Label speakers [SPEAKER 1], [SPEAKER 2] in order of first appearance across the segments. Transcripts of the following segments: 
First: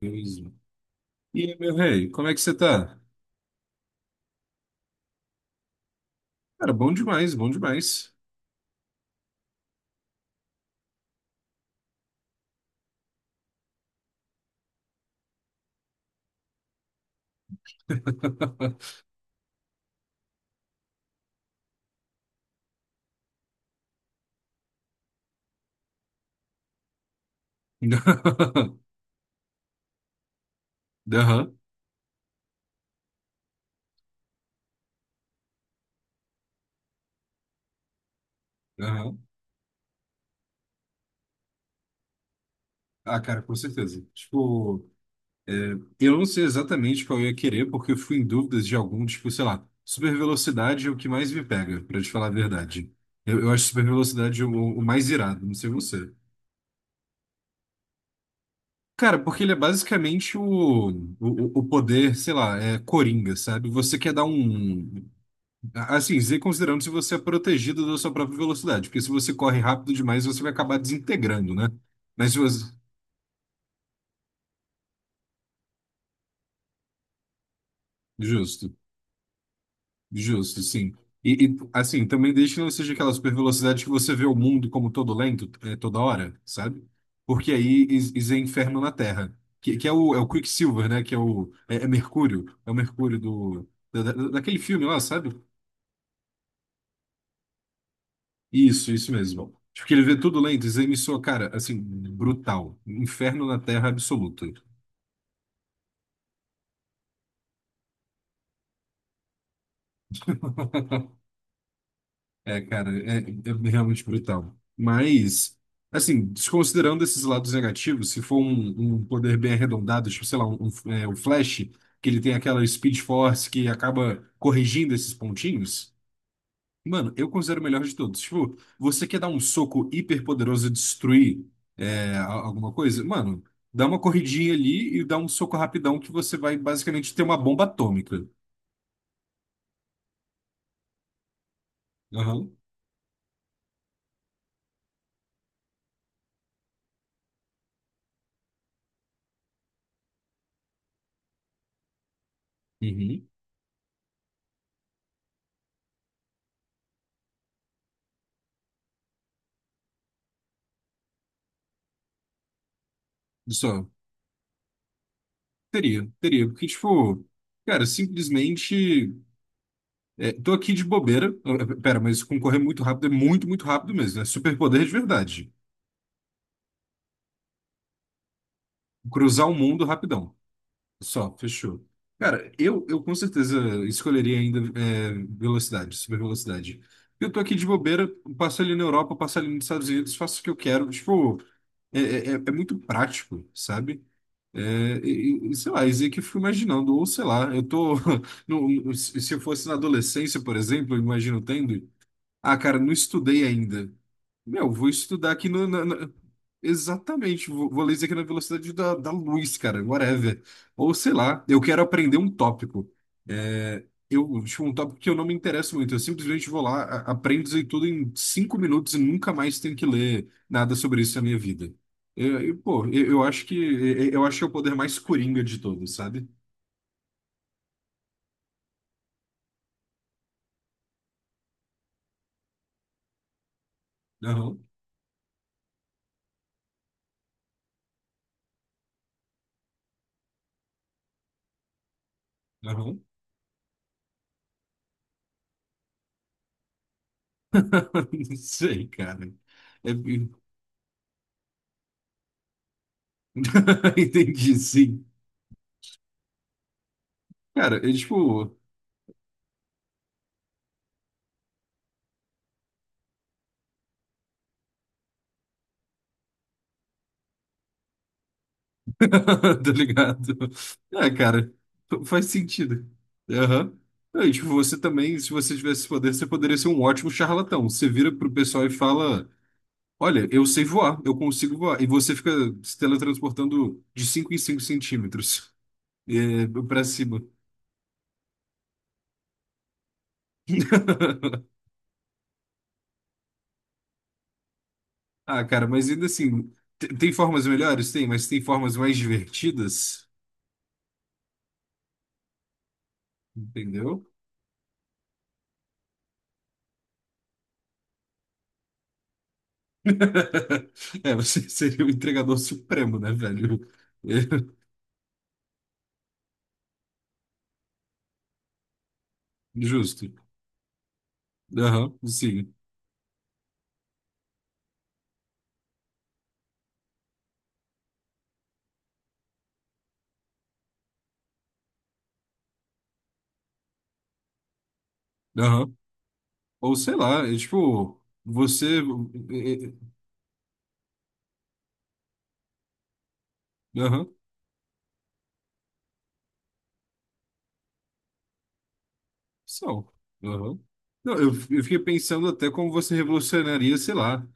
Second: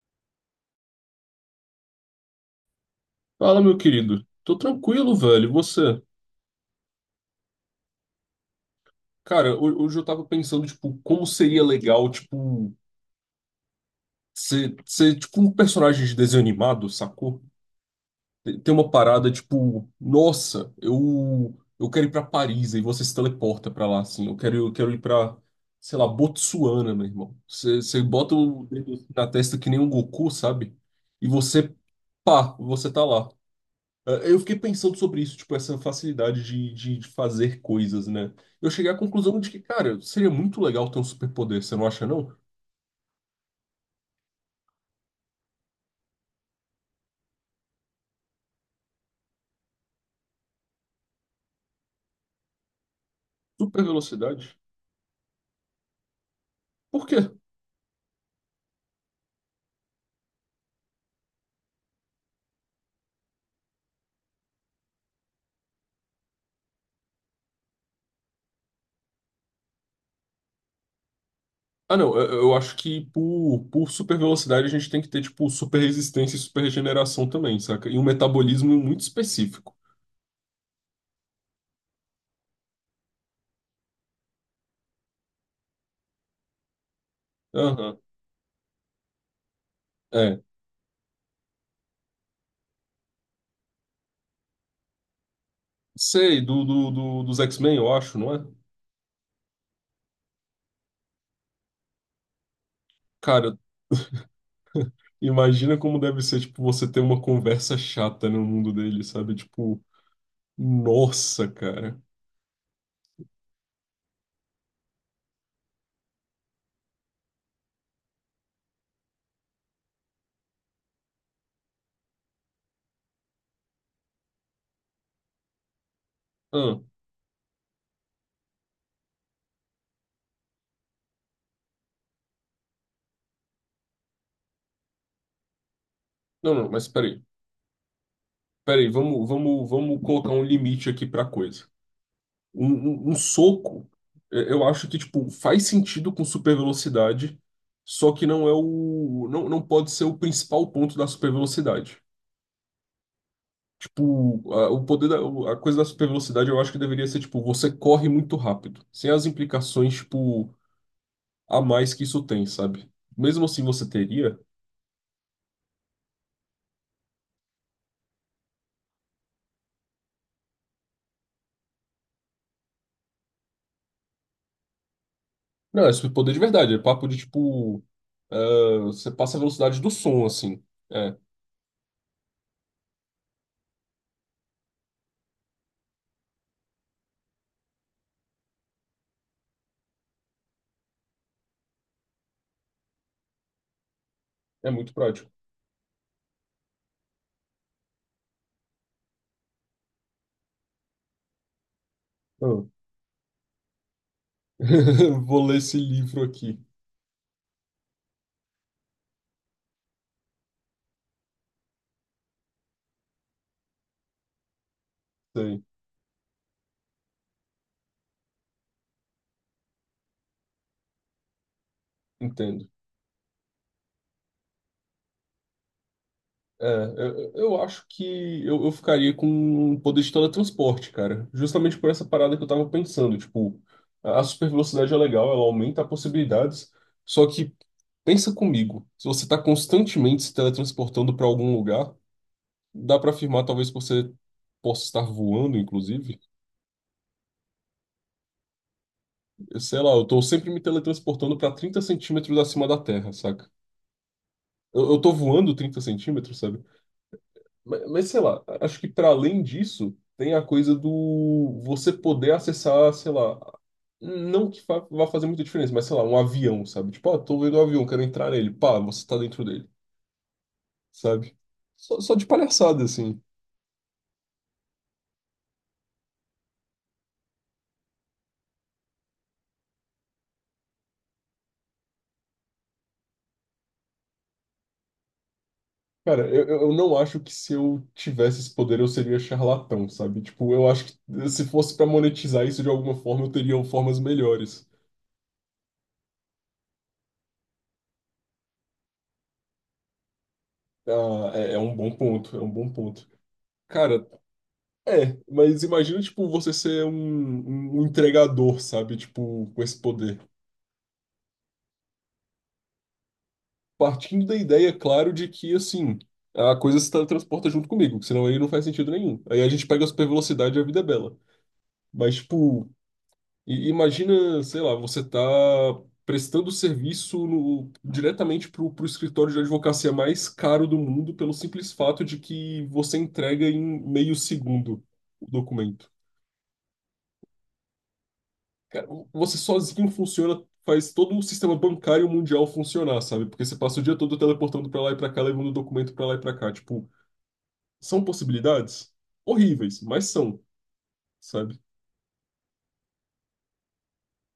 [SPEAKER 1] Beleza. E aí, meu rei, como é que você tá?
[SPEAKER 2] Fala, meu querido. Tô tranquilo, velho. E você?
[SPEAKER 1] Cara, bom demais, bom demais.
[SPEAKER 2] Cara, hoje eu tava pensando, tipo, como seria legal, tipo, ser tipo um personagem de desenho animado, sacou? Tem uma parada, tipo, nossa, eu quero ir pra Paris, aí você se teleporta pra lá, assim. Eu quero ir pra, sei lá, Botsuana, meu irmão. Você bota o dedo assim na testa que nem um Goku, sabe? E
[SPEAKER 1] Aham,
[SPEAKER 2] você, pá, você tá lá. Eu fiquei pensando sobre isso, tipo, essa facilidade de fazer coisas, né? Eu cheguei à
[SPEAKER 1] aham.
[SPEAKER 2] conclusão de que, cara, seria muito legal ter um superpoder, você não acha, não?
[SPEAKER 1] Ah, cara, com certeza. Tipo, eu não sei exatamente qual eu ia querer, porque eu fui em dúvidas de algum, tipo, sei lá, super velocidade é o que mais me pega, pra te falar a verdade. Eu acho super
[SPEAKER 2] Super
[SPEAKER 1] velocidade
[SPEAKER 2] velocidade.
[SPEAKER 1] o mais irado, não sei você.
[SPEAKER 2] Por quê?
[SPEAKER 1] Cara, porque ele é basicamente o poder, sei lá, é coringa, sabe? Você quer dar um. Assim, Z considerando se você é protegido da sua própria velocidade, porque se você corre rápido demais, você vai acabar desintegrando, né?
[SPEAKER 2] Ah, não,
[SPEAKER 1] Mas se
[SPEAKER 2] eu
[SPEAKER 1] você...
[SPEAKER 2] acho que por super velocidade a gente tem que ter, tipo, super resistência e super regeneração também, saca? E um
[SPEAKER 1] Justo,
[SPEAKER 2] metabolismo muito específico.
[SPEAKER 1] justo, sim. E, assim, também desde que não seja aquela super velocidade que você vê o mundo como todo lento, é, toda hora, sabe? Porque aí
[SPEAKER 2] Aham,
[SPEAKER 1] is- is é inferno na Terra, que é o, é o
[SPEAKER 2] é.
[SPEAKER 1] Quicksilver, né? Que é o... É, é Mercúrio, é o Mercúrio do... daquele filme lá, sabe?
[SPEAKER 2] Sei, dos X-Men, eu acho, não é?
[SPEAKER 1] Isso mesmo. Tipo, que ele vê tudo lento, Zé me soa, cara, assim, brutal. Inferno
[SPEAKER 2] Cara,
[SPEAKER 1] na Terra absoluto.
[SPEAKER 2] imagina como deve ser, tipo, você ter uma conversa chata no mundo dele, sabe? Tipo, nossa, cara.
[SPEAKER 1] É, cara, é, é realmente brutal. Mas, assim, desconsiderando esses lados negativos, se for um, um poder bem arredondado, tipo, sei lá, um, é, o Flash, que ele tem aquela Speed Force que acaba corrigindo esses pontinhos, mano, eu considero o melhor de todos. Tipo, você quer dar um soco hiper poderoso e destruir é, alguma coisa? Mano, dá uma corridinha ali e dá um soco rapidão que você
[SPEAKER 2] Não,
[SPEAKER 1] vai
[SPEAKER 2] não, mas
[SPEAKER 1] basicamente ter
[SPEAKER 2] peraí.
[SPEAKER 1] uma bomba atômica.
[SPEAKER 2] Peraí, vamos, vamos, vamos colocar um limite aqui pra coisa.
[SPEAKER 1] Aham.
[SPEAKER 2] Um soco, é, eu acho que, tipo, faz sentido com super velocidade, só que não é o. Não, não pode ser o principal ponto da super velocidade.
[SPEAKER 1] Uhum.
[SPEAKER 2] Tipo, o poder da, a coisa da super velocidade eu acho que deveria ser, tipo, você corre muito rápido, sem as implicações, tipo, a mais que isso tem, sabe? Mesmo assim
[SPEAKER 1] Só.
[SPEAKER 2] você teria.
[SPEAKER 1] Teria, teria, porque, tipo, cara, simplesmente. É, tô aqui de bobeira. Eh, pera, mas concorrer muito rápido é muito, muito rápido mesmo. É superpoder de verdade.
[SPEAKER 2] Não, é super poder de verdade, é papo de, tipo, ah, você passa a
[SPEAKER 1] Cruzar o
[SPEAKER 2] velocidade
[SPEAKER 1] mundo
[SPEAKER 2] do som,
[SPEAKER 1] rapidão.
[SPEAKER 2] assim. É.
[SPEAKER 1] Só, fechou. Cara, eu com certeza escolheria ainda é, velocidade, super velocidade. Eu tô aqui de bobeira, passo ali na Europa, passo ali nos Estados Unidos, faço o que eu quero. Tipo, é, é, é muito prático, sabe?
[SPEAKER 2] É muito
[SPEAKER 1] É,
[SPEAKER 2] prático.
[SPEAKER 1] e, sei lá, isso aí que eu fico imaginando, ou sei lá, eu tô. Se eu fosse na adolescência, por exemplo, eu imagino tendo. Ah,
[SPEAKER 2] Ah.
[SPEAKER 1] cara, não estudei ainda. Meu, vou estudar
[SPEAKER 2] Vou
[SPEAKER 1] aqui
[SPEAKER 2] ler
[SPEAKER 1] no.
[SPEAKER 2] esse livro aqui.
[SPEAKER 1] Exatamente, vou, vou ler isso aqui na velocidade da luz, cara, whatever. Ou sei lá, eu quero aprender um tópico. É, eu, tipo, um tópico que eu não me
[SPEAKER 2] Sei,
[SPEAKER 1] interesso muito. Eu simplesmente vou lá, aprendo isso aí tudo em 5 minutos e nunca mais tenho que ler nada sobre isso na minha vida.
[SPEAKER 2] entendo.
[SPEAKER 1] Pô, eu, eu acho que é o poder mais coringa de todos, sabe?
[SPEAKER 2] É, eu acho que eu ficaria com o poder de teletransporte, cara. Justamente por essa parada que eu tava pensando. Tipo, a super
[SPEAKER 1] Aham,
[SPEAKER 2] velocidade é legal, ela aumenta possibilidades. Só que, pensa comigo, se você tá constantemente se teletransportando pra algum lugar, dá
[SPEAKER 1] aham.
[SPEAKER 2] pra afirmar, talvez você possa estar voando, inclusive.
[SPEAKER 1] Não sei, cara.
[SPEAKER 2] Sei
[SPEAKER 1] É-
[SPEAKER 2] lá, eu tô sempre me teletransportando pra 30 centímetros acima da Terra, saca?
[SPEAKER 1] entendi,
[SPEAKER 2] Eu
[SPEAKER 1] sim.
[SPEAKER 2] tô voando 30 centímetros, sabe?
[SPEAKER 1] Cara, eu,
[SPEAKER 2] Mas, sei lá,
[SPEAKER 1] tipo,
[SPEAKER 2] acho que para além disso, tem a coisa do você poder acessar, sei lá, não que vá fazer muita diferença, mas sei lá, um avião, sabe? Tipo, ah, tô vendo um avião, quero entrar nele. Pá, você tá dentro dele,
[SPEAKER 1] tá ligado? É,
[SPEAKER 2] sabe?
[SPEAKER 1] cara,
[SPEAKER 2] Só, só
[SPEAKER 1] faz
[SPEAKER 2] de palhaçada,
[SPEAKER 1] sentido.
[SPEAKER 2] assim.
[SPEAKER 1] Aham. É, e, tipo, você também, se você tivesse esse poder, você poderia ser um ótimo charlatão. Você vira pro pessoal e fala: Olha, eu sei voar, eu consigo voar. E você fica se teletransportando de 5 em 5 centímetros,
[SPEAKER 2] Cara,
[SPEAKER 1] é,
[SPEAKER 2] eu
[SPEAKER 1] pra
[SPEAKER 2] não acho
[SPEAKER 1] cima.
[SPEAKER 2] que se eu tivesse esse poder eu seria charlatão, sabe? Tipo, eu acho que se fosse para monetizar isso de alguma forma, eu teria formas melhores.
[SPEAKER 1] Ah, cara, mas ainda assim, tem formas melhores? Tem, mas tem formas mais divertidas,
[SPEAKER 2] Ah, é é um bom ponto, é um bom ponto.
[SPEAKER 1] entendeu?
[SPEAKER 2] Cara, é, mas imagina, tipo, você ser um, um entregador, sabe? Tipo, com esse poder.
[SPEAKER 1] É, você seria o entregador supremo, né, velho?
[SPEAKER 2] Partindo da ideia, claro, de que, assim, a coisa se teletransporta junto comigo, que senão aí não faz sentido nenhum. Aí a gente pega a super
[SPEAKER 1] Justo.
[SPEAKER 2] velocidade e a vida é bela.
[SPEAKER 1] Aham,
[SPEAKER 2] Mas,
[SPEAKER 1] sim.
[SPEAKER 2] tipo, imagina, sei lá, você tá prestando serviço no, diretamente pro, pro escritório de advocacia mais caro do mundo pelo simples fato de que você entrega em meio segundo o
[SPEAKER 1] Aham.
[SPEAKER 2] documento.
[SPEAKER 1] Ou sei lá, é tipo, você.
[SPEAKER 2] Cara, você
[SPEAKER 1] Eh,
[SPEAKER 2] sozinho
[SPEAKER 1] eh,
[SPEAKER 2] funciona, faz todo o sistema bancário mundial funcionar, sabe? Porque você passa o dia
[SPEAKER 1] aham.
[SPEAKER 2] todo teleportando pra lá e pra cá, levando documento pra lá e pra cá. Tipo, são possibilidades horríveis,
[SPEAKER 1] São.
[SPEAKER 2] mas são,
[SPEAKER 1] Aham. Não, eu,
[SPEAKER 2] sabe?
[SPEAKER 1] eu fiquei pensando até como você revolucionaria, sei lá,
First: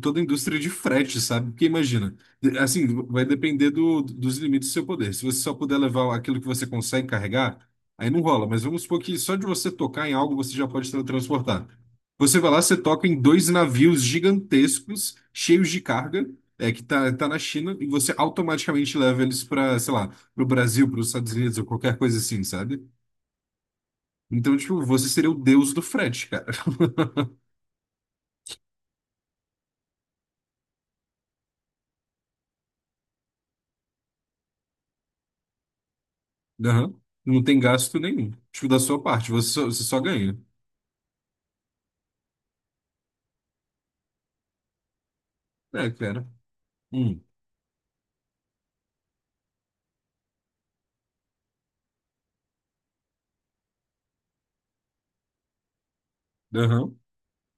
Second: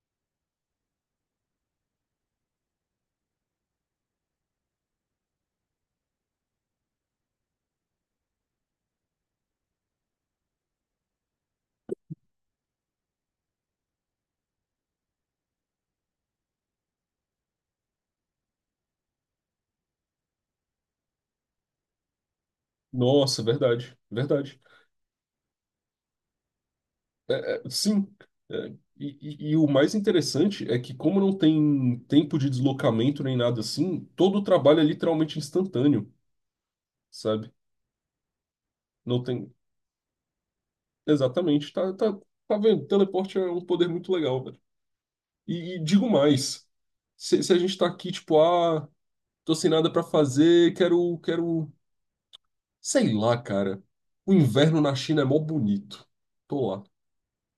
[SPEAKER 1] toda a indústria de frete, sabe? Porque imagina, assim, vai depender do, dos limites do seu poder. Se você só puder levar aquilo que você consegue carregar, aí não rola. Mas vamos supor que só de você tocar em algo você já pode transportar. Você vai lá, você toca em dois navios gigantescos, cheios de carga, é, que tá, tá na China, e você automaticamente leva eles para, sei lá, para o Brasil, para os Estados Unidos ou qualquer coisa assim, sabe?
[SPEAKER 2] Nossa, verdade,
[SPEAKER 1] Então,
[SPEAKER 2] verdade.
[SPEAKER 1] tipo, você seria o deus do frete, cara.
[SPEAKER 2] É, sim. É, e, e o mais interessante é que, como não tem tempo de deslocamento nem nada assim, todo o trabalho é literalmente instantâneo,
[SPEAKER 1] Aham. Não
[SPEAKER 2] sabe?
[SPEAKER 1] tem gasto nenhum. Tipo, da sua
[SPEAKER 2] Não
[SPEAKER 1] parte,
[SPEAKER 2] tem.
[SPEAKER 1] você só ganha.
[SPEAKER 2] Exatamente, tá, tá, tá vendo? Teleporte é um poder muito legal. E
[SPEAKER 1] É,
[SPEAKER 2] digo
[SPEAKER 1] cara.
[SPEAKER 2] mais,
[SPEAKER 1] Hum.
[SPEAKER 2] se a gente tá aqui, tipo, ah, tô sem nada pra fazer, quero, quero, sei lá, cara. O inverno na China é mó bonito. Tô lá,
[SPEAKER 1] Aham.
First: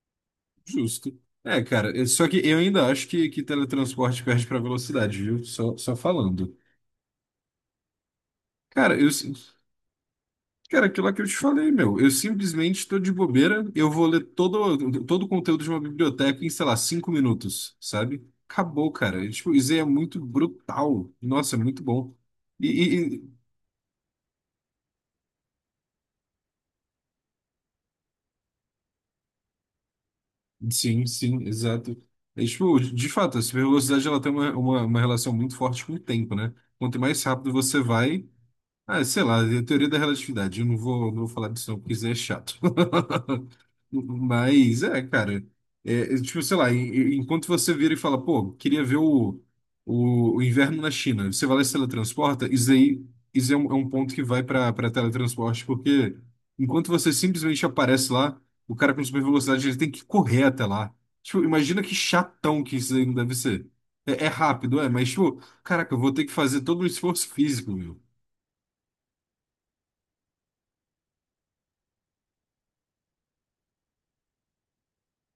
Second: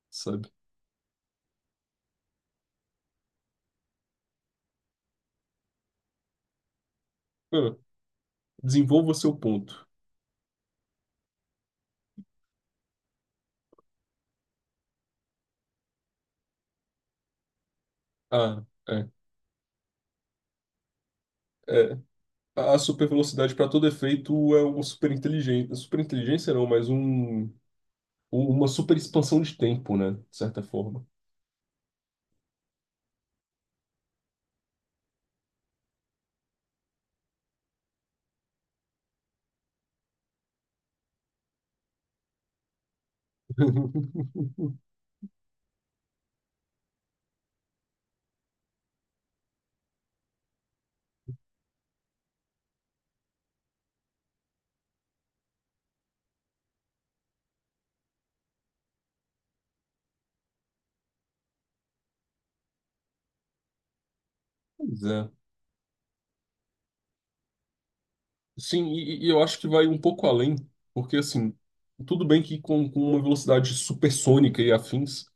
[SPEAKER 2] sabe?
[SPEAKER 1] Justo. É, cara, é- só que eu ainda acho que teletransporte perde pra velocidade, viu? Só, só falando.
[SPEAKER 2] Ah,
[SPEAKER 1] Cara, eu.
[SPEAKER 2] desenvolva
[SPEAKER 1] Sim-
[SPEAKER 2] seu ponto.
[SPEAKER 1] cara, aquilo lá que eu te falei, meu. Eu simplesmente tô de bobeira, eu vou ler todo, todo o conteúdo de uma biblioteca em, sei lá, 5 minutos, sabe?
[SPEAKER 2] Ah,
[SPEAKER 1] Acabou,
[SPEAKER 2] é,
[SPEAKER 1] cara. Tipo, isso aí é muito brutal. Nossa, é muito
[SPEAKER 2] é.
[SPEAKER 1] bom.
[SPEAKER 2] A super
[SPEAKER 1] E,
[SPEAKER 2] velocidade para todo efeito é uma super inteligência. Super inteligência não, mas um, uma super expansão de tempo, né? De certa
[SPEAKER 1] sim,
[SPEAKER 2] forma.
[SPEAKER 1] sim, exato. É, tipo, de fato, a velocidade ela tem uma relação muito forte com o tempo, né? Quanto mais rápido você vai, ah, sei lá, é a teoria da relatividade. Eu não vou, não vou falar disso não, porque isso é chato. Mas, é, cara. É, é, tipo, sei lá, enquanto você vira e fala, pô, queria ver o inverno na China, você vai lá e se teletransporta, isso aí, isso é um ponto que vai para teletransporte, porque enquanto você simplesmente aparece lá, o cara com super velocidade, ele tem que correr até lá. Tipo, imagina que chatão que isso aí não deve ser. É, é rápido, é,
[SPEAKER 2] Pois
[SPEAKER 1] mas,
[SPEAKER 2] é.
[SPEAKER 1] tipo, caraca, eu vou ter que fazer todo um esforço físico, meu.
[SPEAKER 2] Sim, e eu acho que vai um pouco além, porque assim, tudo bem que com uma velocidade supersônica e afins,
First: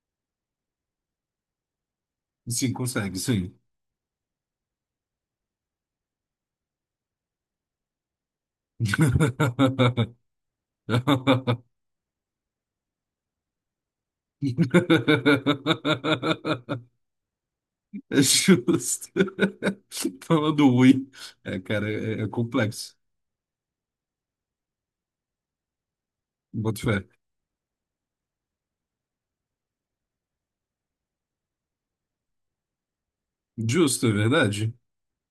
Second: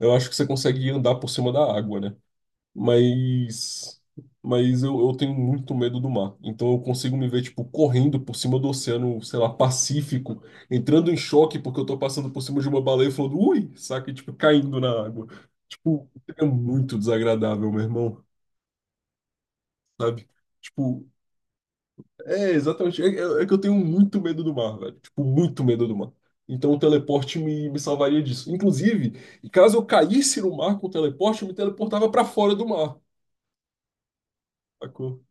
[SPEAKER 2] eu acho que você consegue andar por cima da água, né?
[SPEAKER 1] Sim, consegue, sim.
[SPEAKER 2] Mas, mas eu tenho muito medo do mar, então eu consigo me ver, tipo, correndo por cima do oceano, sei lá, Pacífico, entrando em choque porque eu tô passando por cima de uma baleia e falando, ui, saca, e, tipo, caindo na água. Tipo, é muito desagradável, meu
[SPEAKER 1] É
[SPEAKER 2] irmão,
[SPEAKER 1] justo.
[SPEAKER 2] sabe?
[SPEAKER 1] Falando
[SPEAKER 2] Tipo,
[SPEAKER 1] ruim. É, cara, é, é
[SPEAKER 2] é,
[SPEAKER 1] complexo.
[SPEAKER 2] exatamente. É, é que eu tenho muito medo do mar, velho. Tipo, muito medo do mar. Então o
[SPEAKER 1] Boto fé.
[SPEAKER 2] teleporte me salvaria disso. Inclusive, caso eu caísse no mar com o teleporte, eu me teleportava pra fora do mar.
[SPEAKER 1] Justo, é verdade?
[SPEAKER 2] Sacou?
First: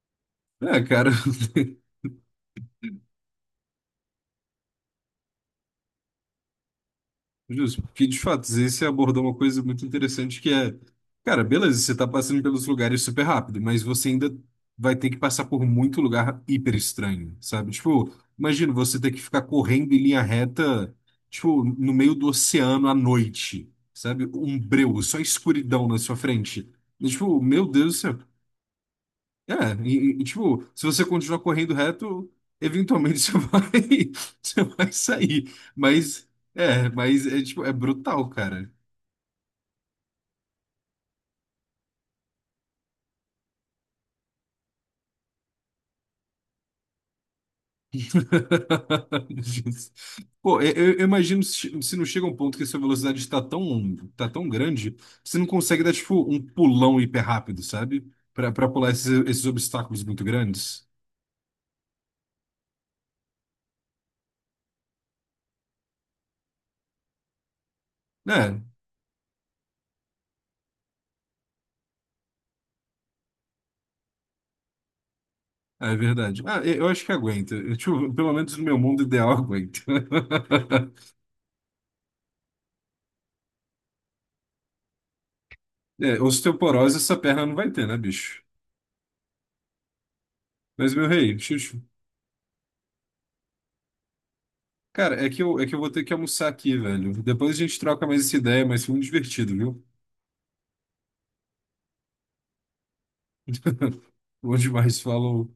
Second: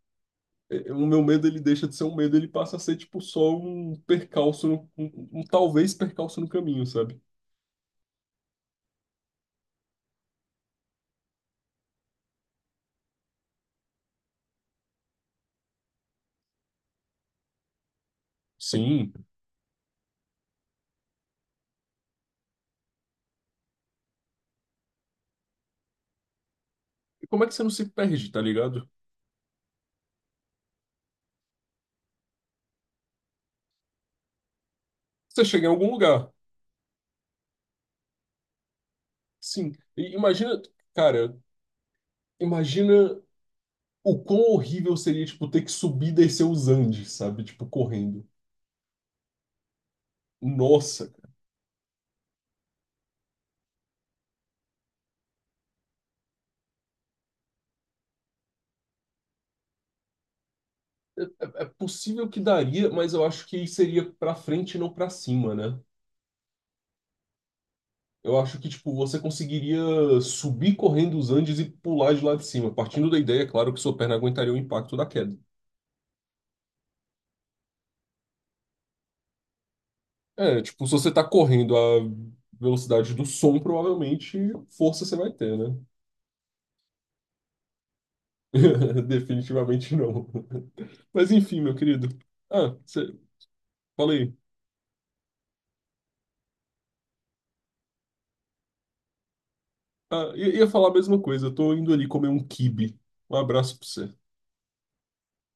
[SPEAKER 1] É,
[SPEAKER 2] É, é, o
[SPEAKER 1] cara.
[SPEAKER 2] meu medo, ele deixa de ser um medo, ele passa a ser, tipo, só um percalço, um, um talvez percalço no caminho, sabe?
[SPEAKER 1] Justo, porque de fato, você abordou uma coisa muito interessante que é, cara, beleza, você tá passando pelos lugares super rápido, mas você ainda vai ter que passar por muito lugar hiper estranho, sabe? Tipo, imagina você ter
[SPEAKER 2] Sim.
[SPEAKER 1] que ficar correndo em linha reta, tipo, no meio do oceano à noite, sabe? Um breu, só escuridão na sua frente. E,
[SPEAKER 2] E
[SPEAKER 1] tipo,
[SPEAKER 2] como é que você
[SPEAKER 1] meu
[SPEAKER 2] não
[SPEAKER 1] Deus
[SPEAKER 2] se
[SPEAKER 1] do céu,
[SPEAKER 2] perde, tá ligado?
[SPEAKER 1] é, e, tipo, se você continuar correndo reto, eventualmente você vai
[SPEAKER 2] Você
[SPEAKER 1] sair.
[SPEAKER 2] chega em algum lugar.
[SPEAKER 1] Mas é, tipo, é brutal, cara.
[SPEAKER 2] Sim. E imagina, cara, imagina o quão horrível seria, tipo, ter que subir e descer os Andes, sabe? Tipo, correndo.
[SPEAKER 1] Pô, eu
[SPEAKER 2] Nossa,
[SPEAKER 1] imagino se, se não chega um ponto que a sua velocidade está tão, tá tão grande, que você não consegue dar, tipo, um pulão hiper rápido, sabe? Pra, pra pular esses, esses obstáculos muito grandes.
[SPEAKER 2] cara, é possível que daria, mas eu acho que seria pra frente e não pra cima, né? Eu acho
[SPEAKER 1] É,
[SPEAKER 2] que, tipo, você conseguiria subir correndo os Andes e pular de lá de cima, partindo da ideia, é claro, que sua perna aguentaria o impacto da queda.
[SPEAKER 1] é verdade. Ah, eu acho que aguenta. Eu, tipo, pelo menos no meu mundo ideal, aguenta.
[SPEAKER 2] É, tipo, se você tá correndo à velocidade do som, provavelmente força você vai ter, né?
[SPEAKER 1] É, osteoporose essa perna não vai ter, né, bicho?
[SPEAKER 2] Definitivamente não.
[SPEAKER 1] Mas, meu
[SPEAKER 2] Mas
[SPEAKER 1] rei,
[SPEAKER 2] enfim, meu
[SPEAKER 1] Xuxu,
[SPEAKER 2] querido. Ah, você... falei.
[SPEAKER 1] cara, é que eu vou ter que almoçar aqui, velho. Depois a gente troca mais essa ideia, mas foi muito divertido, viu?
[SPEAKER 2] Ah, ia falar a mesma coisa, eu tô indo ali comer um quibe. Um abraço pra você.
[SPEAKER 1] Bom demais, falou.